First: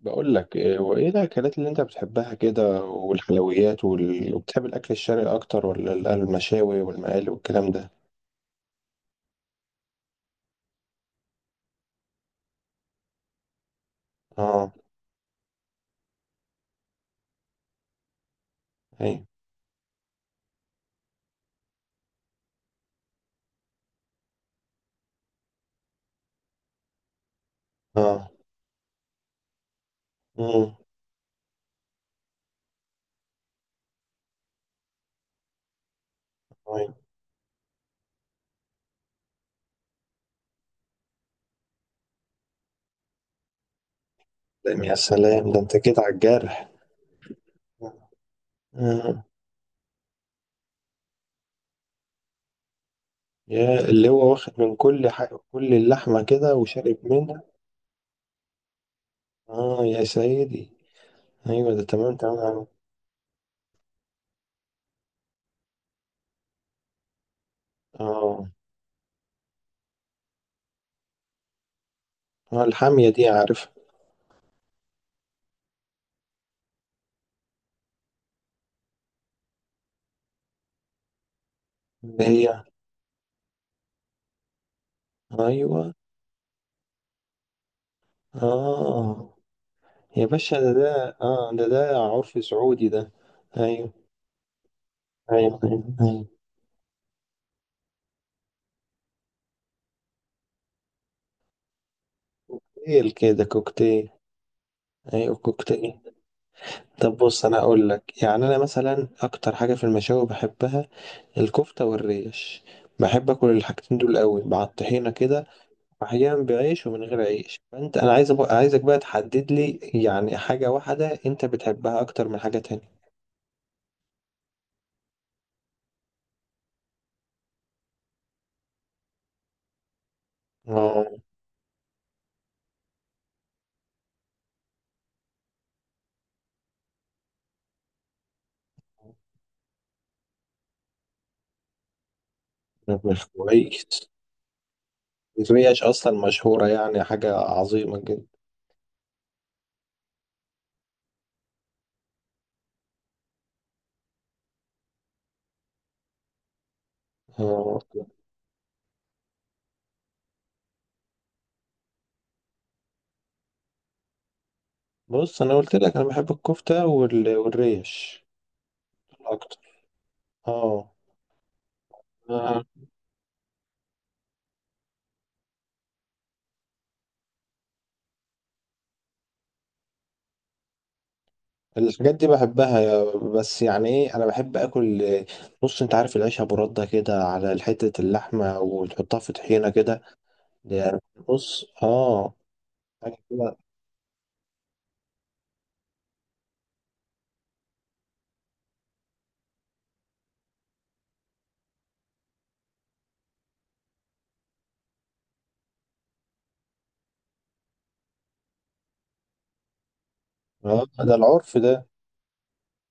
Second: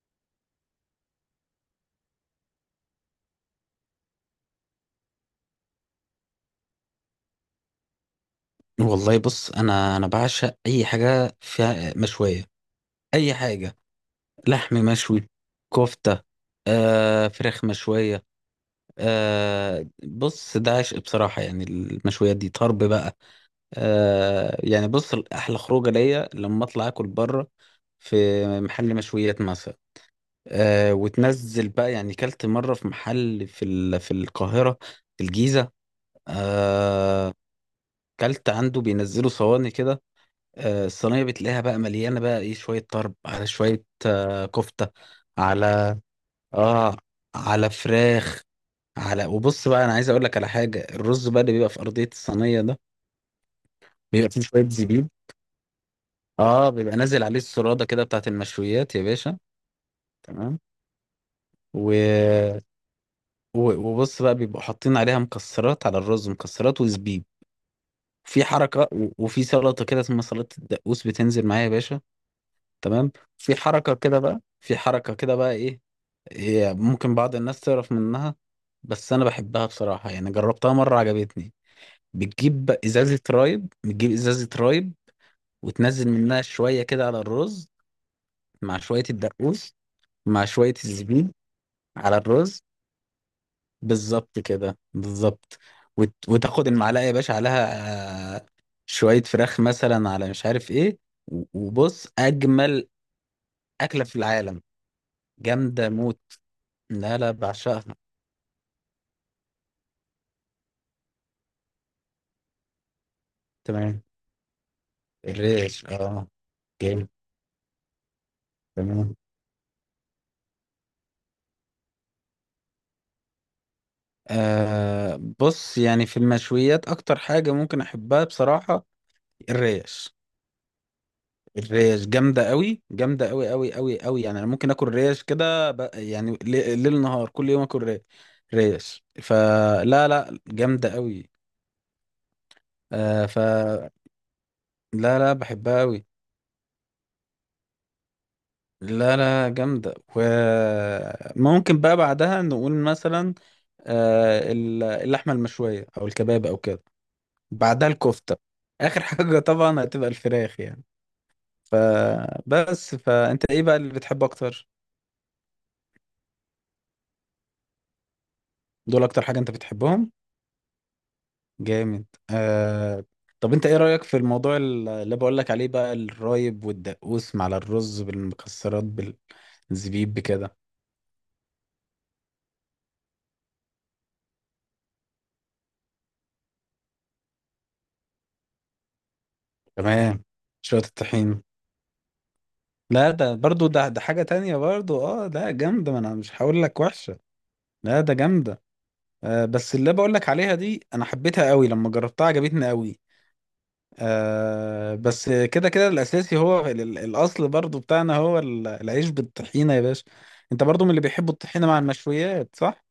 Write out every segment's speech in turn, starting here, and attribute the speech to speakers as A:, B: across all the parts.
A: بقول لك وايه الاكلات اللي انت بتحبها كده والحلويات وبتحب الاكل الشرقي اكتر ولا المشاوي والمقالي والكلام ده.
B: والله بص انا بعشق اي حاجه فيها مشويه. اي حاجه.
A: اه.
B: لحم مشوي، كفته، فراخ مشويه.
A: اي.
B: بص ده عشق بصراحه، يعني المشويات دي طرب بقى. يعني بص احلى خروجه ليا لما اطلع اكل بره في
A: اه.
B: محل مشويات مثلا.
A: امم.
B: آه، وتنزل بقى، يعني كلت مره في محل في القاهره، في الجيزه.
A: أي.
B: آه كلت عنده، بينزلوا صواني كده. الصينية بتلاقيها بقى مليانة بقى ايه، شوية طرب على شوية كفتة.
A: يا سلام، ده انت
B: على.
A: كده على الجرح.
B: اه. على فراخ.
A: آه.
B: على. وبص بقى انا عايز اقول لك على حاجة، الرز بقى اللي بيبقى في ارضية الصينية ده،
A: يا اللي هو
B: بيبقى فيه
A: واخد
B: شوية
A: من
B: زبيب.
A: كل حق كل اللحمه كده
B: اه
A: وشارب
B: بيبقى نازل عليه
A: منها.
B: السرادة كده بتاعت المشويات يا باشا.
A: اه، يا
B: تمام.
A: سيدي. ايوه، ده تمام، تمام
B: و...
A: عارف.
B: وبص بقى بيبقوا حاطين عليها مكسرات على الرز، مكسرات وزبيب، في
A: اه،
B: حركة. وفي سلطة كده اسمها سلطة الدقوس، بتنزل معايا يا باشا.
A: اه، الحاميه
B: تمام.
A: دي
B: في
A: عارف.
B: حركة كده بقى، في حركة كده بقى ايه، هي ممكن بعض الناس تعرف منها، بس انا بحبها بصراحة، يعني جربتها مرة عجبتني.
A: اللي هي.
B: بتجيب ازازة رايب، بتجيب ازازة رايب،
A: ايوه.
B: وتنزل منها شوية كده على الرز، مع شوية
A: اه،
B: الدقوس،
A: يا
B: مع
A: باشا، ده
B: شوية
A: ده
B: الزبيب،
A: اه ده ده
B: على
A: عرف
B: الرز،
A: سعودي ده. ايوه،
B: بالظبط كده،
A: ايوه،
B: بالظبط.
A: ايوه، ايوه،
B: وتاخد المعلقة يا باشا عليها، شوية فراخ مثلا، على مش عارف ايه. وبص اجمل
A: كوكتيل كده،
B: اكلة
A: كوكتيل.
B: في العالم،
A: ايوه،
B: جامدة
A: كوكتيل.
B: موت.
A: طب،
B: لا لا،
A: بص، انا اقول
B: بعشقها.
A: لك يعني انا مثلا اكتر حاجه في المشاوي بحبها الكفته والريش. بحب اكل الحاجتين
B: تمام.
A: دول قوي مع الطحينه كده.
B: الريش، اه،
A: واحيانا بعيش ومن
B: جامد.
A: غير عيش، فانت، انا أبقى عايزك بقى
B: تمام.
A: تحدد لي، يعني حاجه واحده انت بتحبها اكتر من حاجه تانية؟
B: آه بص، يعني في المشويات اكتر حاجة ممكن احبها بصراحة الريش.
A: اه،
B: الريش جامدة قوي، جامدة قوي قوي قوي قوي. يعني انا ممكن اكل ريش كده، يعني ليل نهار كل يوم اكل ريش. ريش، فلا لا جامدة قوي.
A: مش كويس.
B: فلا. لا لا، بحبها
A: الريش
B: قوي.
A: اصلا مشهوره، يعني حاجه عظيمه جدا.
B: لا لا، جامدة. وممكن بقى بعدها نقول مثلا اللحمة المشوية او الكباب او كده،
A: اه،
B: بعدها الكفتة، آخر حاجة طبعا هتبقى الفراخ يعني. فبس، فأنت إيه بقى اللي بتحبه أكتر؟
A: بص، انا قلت لك انا بحب الكفته والريش
B: دول أكتر حاجة أنت
A: اكتر.
B: بتحبهم؟
A: اه.
B: جامد
A: آه.
B: طب أنت إيه رأيك في الموضوع اللي بقول لك عليه بقى، الرايب والدقوس مع الرز بالمكسرات بالزبيب بكده؟
A: الحاجات دي بحبها، بس يعني ايه، انا بحب اكل. بص، انت عارف العيش ابو رده كده على حته اللحمه، وتحطها في طحينه كده.
B: تمام. شوية
A: يعني،
B: الطحين.
A: بص، اه،
B: لا
A: حاجة
B: ده
A: كده.
B: برضو، ده حاجة تانية برضو، اه ده جامدة، ما انا مش هقول لك وحشة. لا ده جامدة. آه بس اللي بقول لك عليها دي انا حبيتها قوي، لما جربتها عجبتني قوي. آه بس كده كده الاساسي هو الاصل برضو بتاعنا هو العيش بالطحينه يا باشا. انت برضو من اللي
A: اه، ده
B: بيحبوا
A: العرف
B: الطحينه
A: ده.
B: مع المشويات صح؟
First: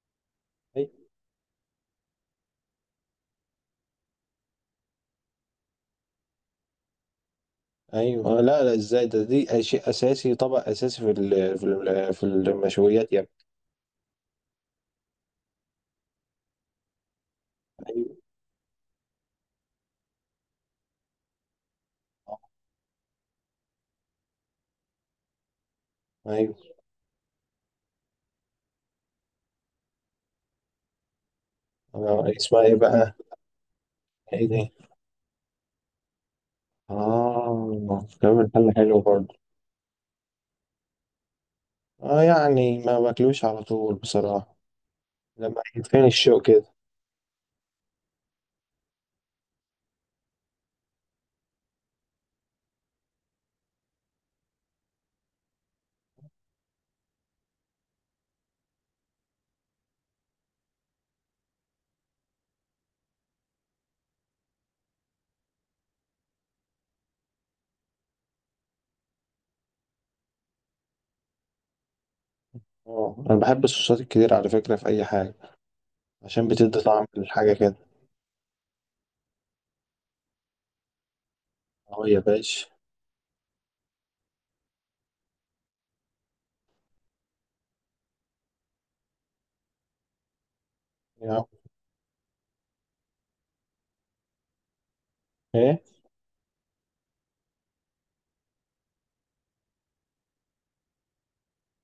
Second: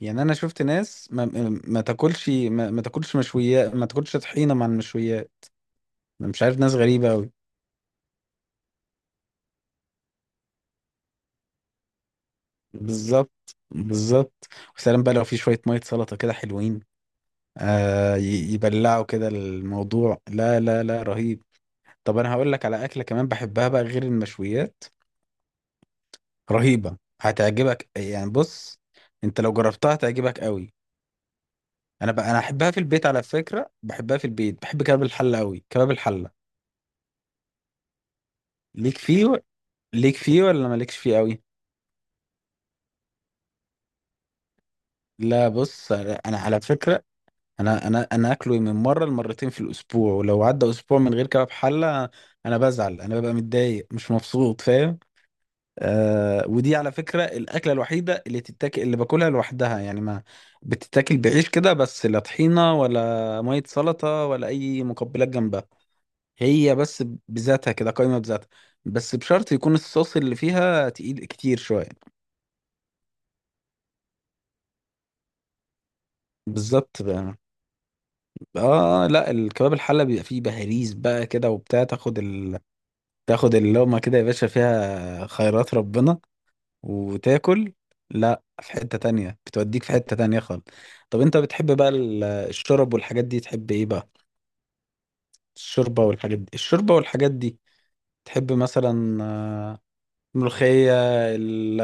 B: يعني انا شفت
A: أي-
B: ناس ما تاكلش ما تاكلش مشويات، ما تاكلش طحينه مع المشويات. انا مش عارف، ناس غريبه قوي.
A: ايوه، آه، لا، لا، ازاي ده، دي شيء اساسي، طبق اساسي في في المشويات يعني.
B: بالظبط بالظبط. وسلام بقى لو في شويه ميه سلطه كده حلوين،
A: ايوه،
B: آه يبلعوا كده الموضوع. لا لا لا، رهيب. طب انا هقول لك على اكله كمان بحبها بقى غير المشويات،
A: ايوه.
B: رهيبة هتعجبك. يعني بص، انت لو جربتها هتعجبك قوي. انا
A: آه،
B: بقى، انا
A: اسمها
B: احبها
A: ايه
B: في البيت
A: بقى؟
B: على فكرة، بحبها في
A: ايه
B: البيت،
A: دي؟
B: بحب كباب الحلة قوي، كباب الحلة
A: اه، كمان،
B: ليك
A: حلو
B: فيه
A: برضه.
B: ليك فيه ولا مالكش فيه قوي؟
A: اه، يعني ما باكلوش على طول بصراحة.
B: لا
A: لما
B: بص،
A: يتفين
B: انا
A: الشوق
B: على
A: كده.
B: فكرة انا اكله من مرة لمرتين في الاسبوع، ولو عدى اسبوع من غير كباب حلة انا بزعل، انا ببقى متضايق مش مبسوط فاهم. آه ودي على فكرة الأكلة الوحيدة اللي تتاكل، اللي باكلها لوحدها، يعني ما بتتاكل بعيش كده بس، لا طحينة ولا مية سلطة ولا أي مقبلات جنبها. هي بس بذاتها كده، قايمة بذاتها، بس بشرط يكون الصوص اللي فيها تقيل كتير شوية.
A: اه، انا بحب الصوصات الكتير على فكرة، في اي حاجة. عشان بتدي
B: بالظبط
A: طعم
B: بقى.
A: للحاجة كده.
B: اه لا الكباب الحلة بيبقى فيه بهاريز بقى كده وبتاع،
A: اه، يا باشا.
B: تاخد اللقمة كده يا باشا، فيها خيرات ربنا، وتاكل، لا في حتة تانية، بتوديك في حتة تانية خالص. طب انت
A: يا-
B: بتحب بقى الشرب والحاجات دي، تحب ايه بقى؟
A: ايه،
B: الشوربة والحاجات دي، الشوربة والحاجات دي، تحب مثلا ملوخية، ال-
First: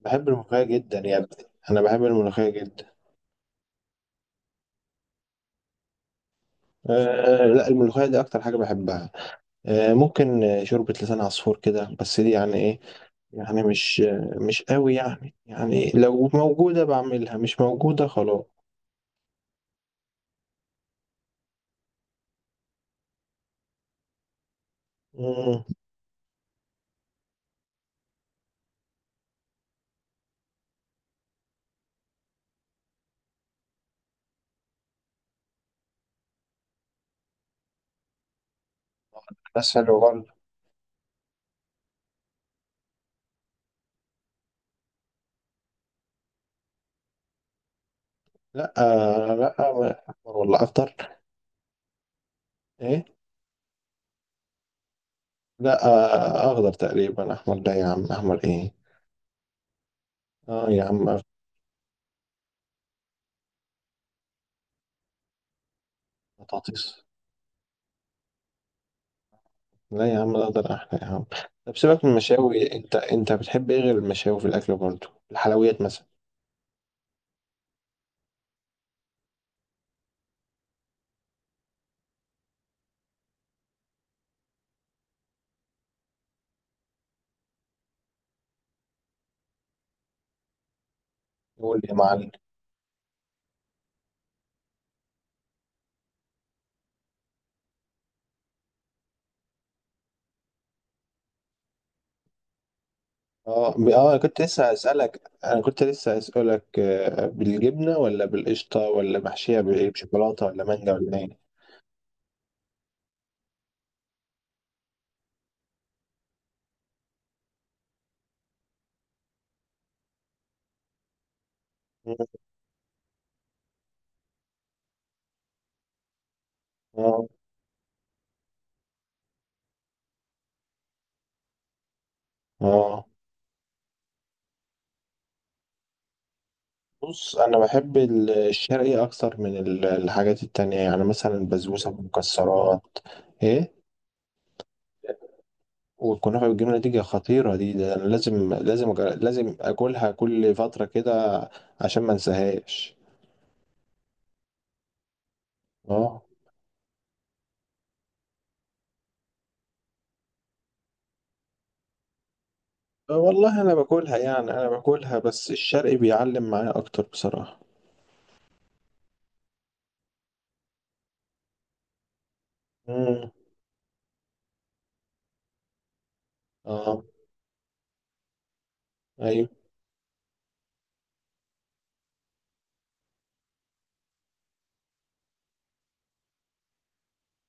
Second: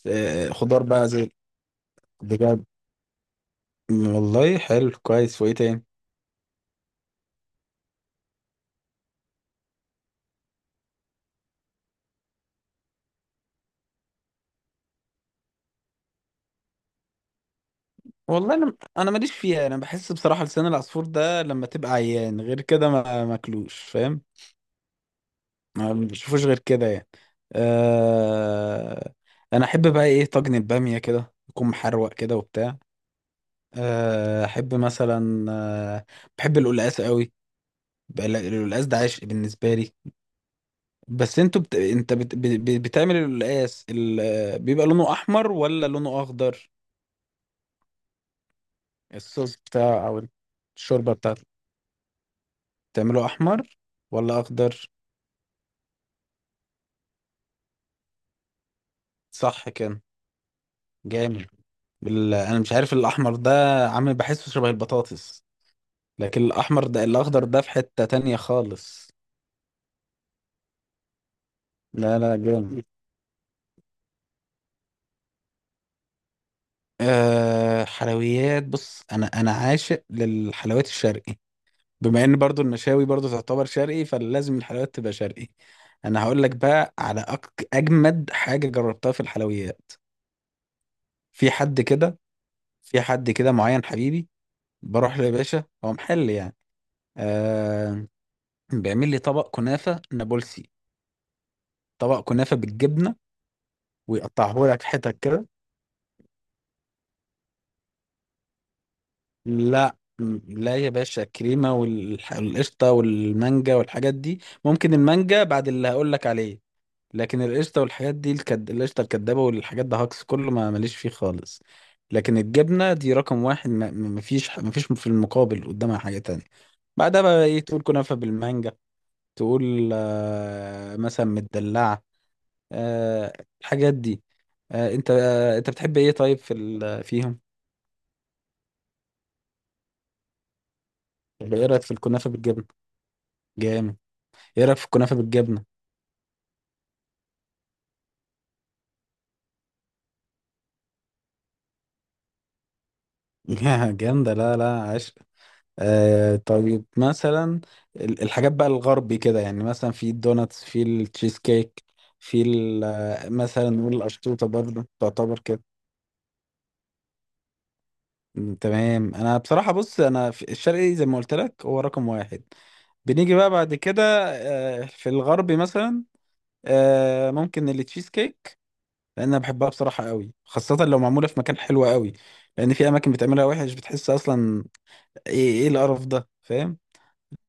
A: بحب الملوخية
B: خضار
A: جدا
B: بقى
A: يا
B: زي،
A: ابني. انا بحب الملوخية
B: بجد؟
A: جدا.
B: والله حلو، كويس. وايه تاني؟
A: آه. آه، لا، الملوخية دي اكتر حاجة بحبها. آه، ممكن، شوربة لسان عصفور كده، بس دي يعني ايه. يعني مش، مش قوي، يعني لو موجودة بعملها، مش موجودة خلاص.
B: والله انا ماليش فيها، انا بحس بصراحة لسان العصفور ده لما تبقى عيان غير كده ما ماكلوش فاهم،
A: مم.
B: ما بشوفوش غير كده يعني. أه انا احب بقى ايه، طاجن الباميه كده يكون محروق كده وبتاع. احب مثلا، بحب القلقاس قوي بقى. القلقاس ده عشق بالنسبه
A: بس
B: لي.
A: حلو برضه.
B: بس انت بتعمل القلقاس، بيبقى لونه احمر ولا لونه اخضر؟
A: لا، لا،
B: الصوص بتاع، او
A: والله افطر.
B: الشوربه بتاعته،
A: ايه؟
B: بتعمله احمر ولا اخضر؟
A: لا، اخضر تقريبا، احمر لا يا عم، احمر ايه.
B: صح كده.
A: اه يا عم، أخضر.
B: جامد. انا مش عارف، الاحمر ده عامل بحسه شبه البطاطس، لكن الأحمر
A: بطاطس.
B: ده، الأخضر ده في حتة تانية خالص.
A: لا يا عم، الاخضر احلى يا عم. طب، سيبك من
B: لا لا،
A: المشاوي،
B: جامد.
A: انت بتحب ايه غير المشاوي في الاكل برضه؟ الحلويات مثلا؟
B: أه حلويات بص، أنا عاشق للحلويات الشرقي، بما إن برضو المشاوي برضو تعتبر شرقي، فلازم الحلويات تبقى شرقي. أنا هقول لك بقى على أجمد حاجة جربتها في الحلويات. في
A: قول
B: حد
A: لي يا
B: كده،
A: معلم.
B: في حد كده معين حبيبي، بروح له يا باشا، هو محل يعني، أه بيعمل لي طبق كنافة نابلسي، طبق كنافة بالجبنة،
A: اه،
B: ويقطعه لك حتت كده.
A: كنت لسه هسألك، بالجبنة ولا بالقشطة ولا محشية بايه، بشوكولاتة ولا
B: لا يا
A: مانجا ولا
B: باشا،
A: ايه؟
B: الكريمة والقشطة والمانجا والحاجات دي، ممكن المانجا بعد اللي هقول لك عليه، لكن القشطة والحاجات دي، القشطة الكدابة والحاجات ده هاكس كله، ما ماليش فيه خالص.
A: مم.
B: لكن الجبنة دي رقم واحد، مفيش في المقابل قدامها حاجة تانية. بعدها
A: اه.
B: بقى ايه، تقول كنافة بالمانجا، تقول مثلا مدلعة،
A: اه.
B: آه، الحاجات دي. انت انت بتحب ايه طيب في ال...
A: بص،
B: فيهم؟
A: انا بحب الشرقي اكتر من الحاجات التانية، يعني مثلا
B: طب ايه رأيك
A: البسبوسة
B: في الكنافة بالجبنة؟
A: بالمكسرات. ايه؟
B: جامد. ايه رايك في الكنافه بالجبنه؟
A: والكنافة بالجبنة دي خطيرة، دي ده أنا لازم لازم أكلها كل فترة كده. عشان ما انساهاش.
B: جامده. لا لا، عشق.
A: اه،
B: آه طيب مثلا الحاجات بقى الغربي كده، يعني مثلا في الدوناتس، في التشيز كيك، في
A: والله
B: مثلا
A: أنا
B: نقول
A: باكلها،
B: القشطوطه
A: يعني أنا
B: برضه
A: باكلها،
B: تعتبر
A: بس
B: كده.
A: الشرق بيعلم معايا أكتر بصراحة.
B: تمام. انا بصراحه بص، انا في الشرقي زي ما قلت لك هو رقم واحد.
A: مم.
B: بنيجي بقى بعد كده، آه في الغربي مثلا،
A: اه،
B: ممكن التشيز كيك، لان انا
A: أيوه.
B: بحبها بصراحه قوي، خاصه لو معموله في مكان حلو قوي. لان في اماكن بتعملها وحش، بتحس اصلا ايه، ايه القرف ده فاهم.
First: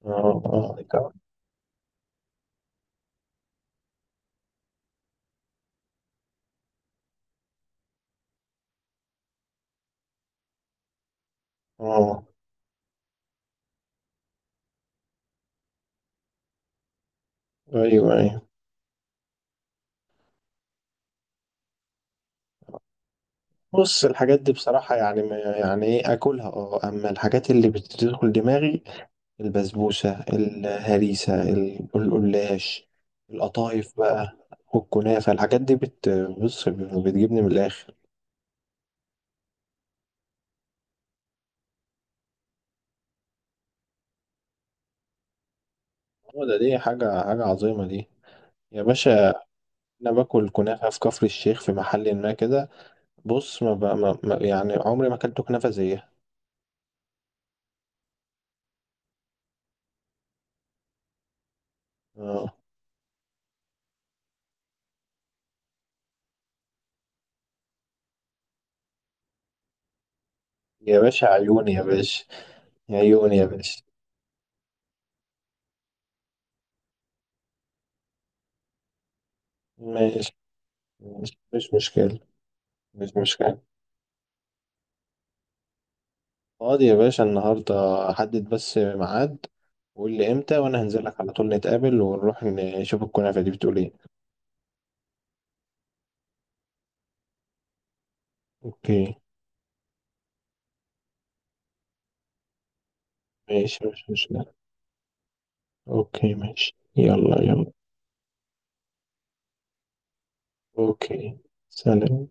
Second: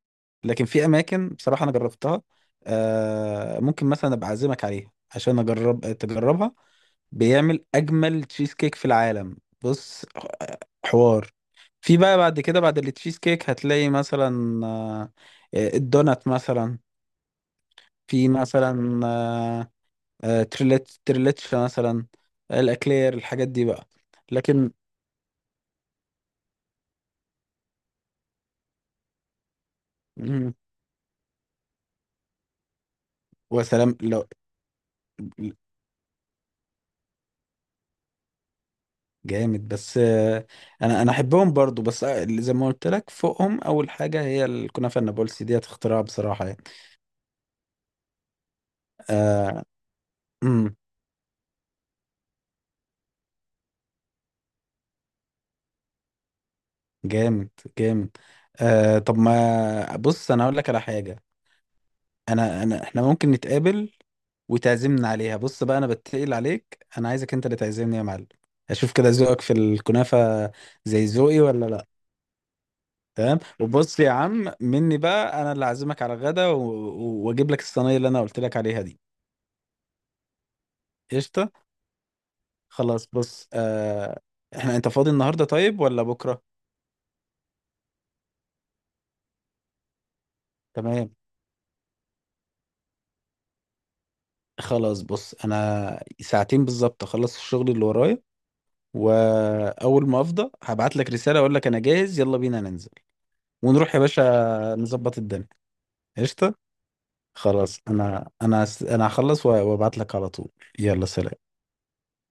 A: اه،
B: لكن في
A: اه،
B: اماكن بصراحه انا جربتها، ممكن مثلا ابقى اعزمك عليها عشان اجرب تجربها، بيعمل اجمل تشيز كيك في العالم. بص، آه، حوار. في بقى
A: اه،
B: بعد كده بعد التشيز كيك هتلاقي مثلا الدونات مثلا،
A: أيوه،
B: في
A: أيوه.
B: مثلا تريليتش مثلا، الاكلير، الحاجات دي بقى،
A: بص، الحاجات دي
B: لكن
A: بصراحة يعني يعني إيه، أكلها، أما الحاجات اللي بتدخل دماغي. البسبوسة،
B: مم،
A: الهريسة، القلاش.
B: وسلام
A: القطايف
B: لو،
A: بقى. والكنافة، الحاجات دي، بص، بتجيبني من الآخر.
B: جامد. بس انا احبهم برضو، بس اللي زي ما قلت لك فوقهم اول حاجه هي الكنافه النابلسي ديت، اختراع
A: هو
B: بصراحه
A: ده،
B: يعني.
A: دي حاجة، حاجة عظيمة دي. يا باشا.
B: آه
A: أنا باكل
B: امم
A: كنافة في كفر الشيخ، في محل ما كده. بص، ما, ب... ما... ما يعني عمري ما أكلت كنافة زيها.
B: جامد جامد. طب ما بص انا اقول لك على حاجه،
A: آه.
B: انا انا احنا ممكن نتقابل وتعزمنا عليها. بص بقى انا بتقل عليك، انا عايزك انت اللي تعزمني يا معلم، اشوف كده ذوقك في الكنافه
A: يا
B: زي
A: باشا،
B: ذوقي ولا
A: عيوني يا
B: لا.
A: باشا. عيوني
B: تمام.
A: يا باشا.
B: وبص يا عم مني بقى انا اللي اعزمك على غدا، واجيب لك الصينيه اللي انا قلت لك عليها دي.
A: ماشي، ماشي،
B: قشطه.
A: مش مشكلة.
B: خلاص
A: مش
B: بص
A: مشكلة.
B: آه، احنا انت فاضي النهارده طيب ولا بكره؟
A: فاضي يا باشا النهاردة. حدد بس ميعاد. وقول لي امتى وانا هنزل
B: تمام.
A: لك على طول، نتقابل ونروح نشوف الكنافة دي بتقول ايه.
B: خلاص بص، انا ساعتين بالظبط اخلص الشغل اللي ورايا،
A: اوكي،
B: واول ما افضى هبعت لك رساله، اقول لك انا جاهز، يلا بينا ننزل
A: ماشي،
B: ونروح يا
A: مش
B: باشا
A: مشكلة.
B: نظبط الدنيا.
A: اوكي،
B: قشطه.
A: ماشي، يلا يلا.
B: خلاص، انا هخلص وابعت لك على طول. يلا
A: اوكي.
B: سلام.
A: سلام.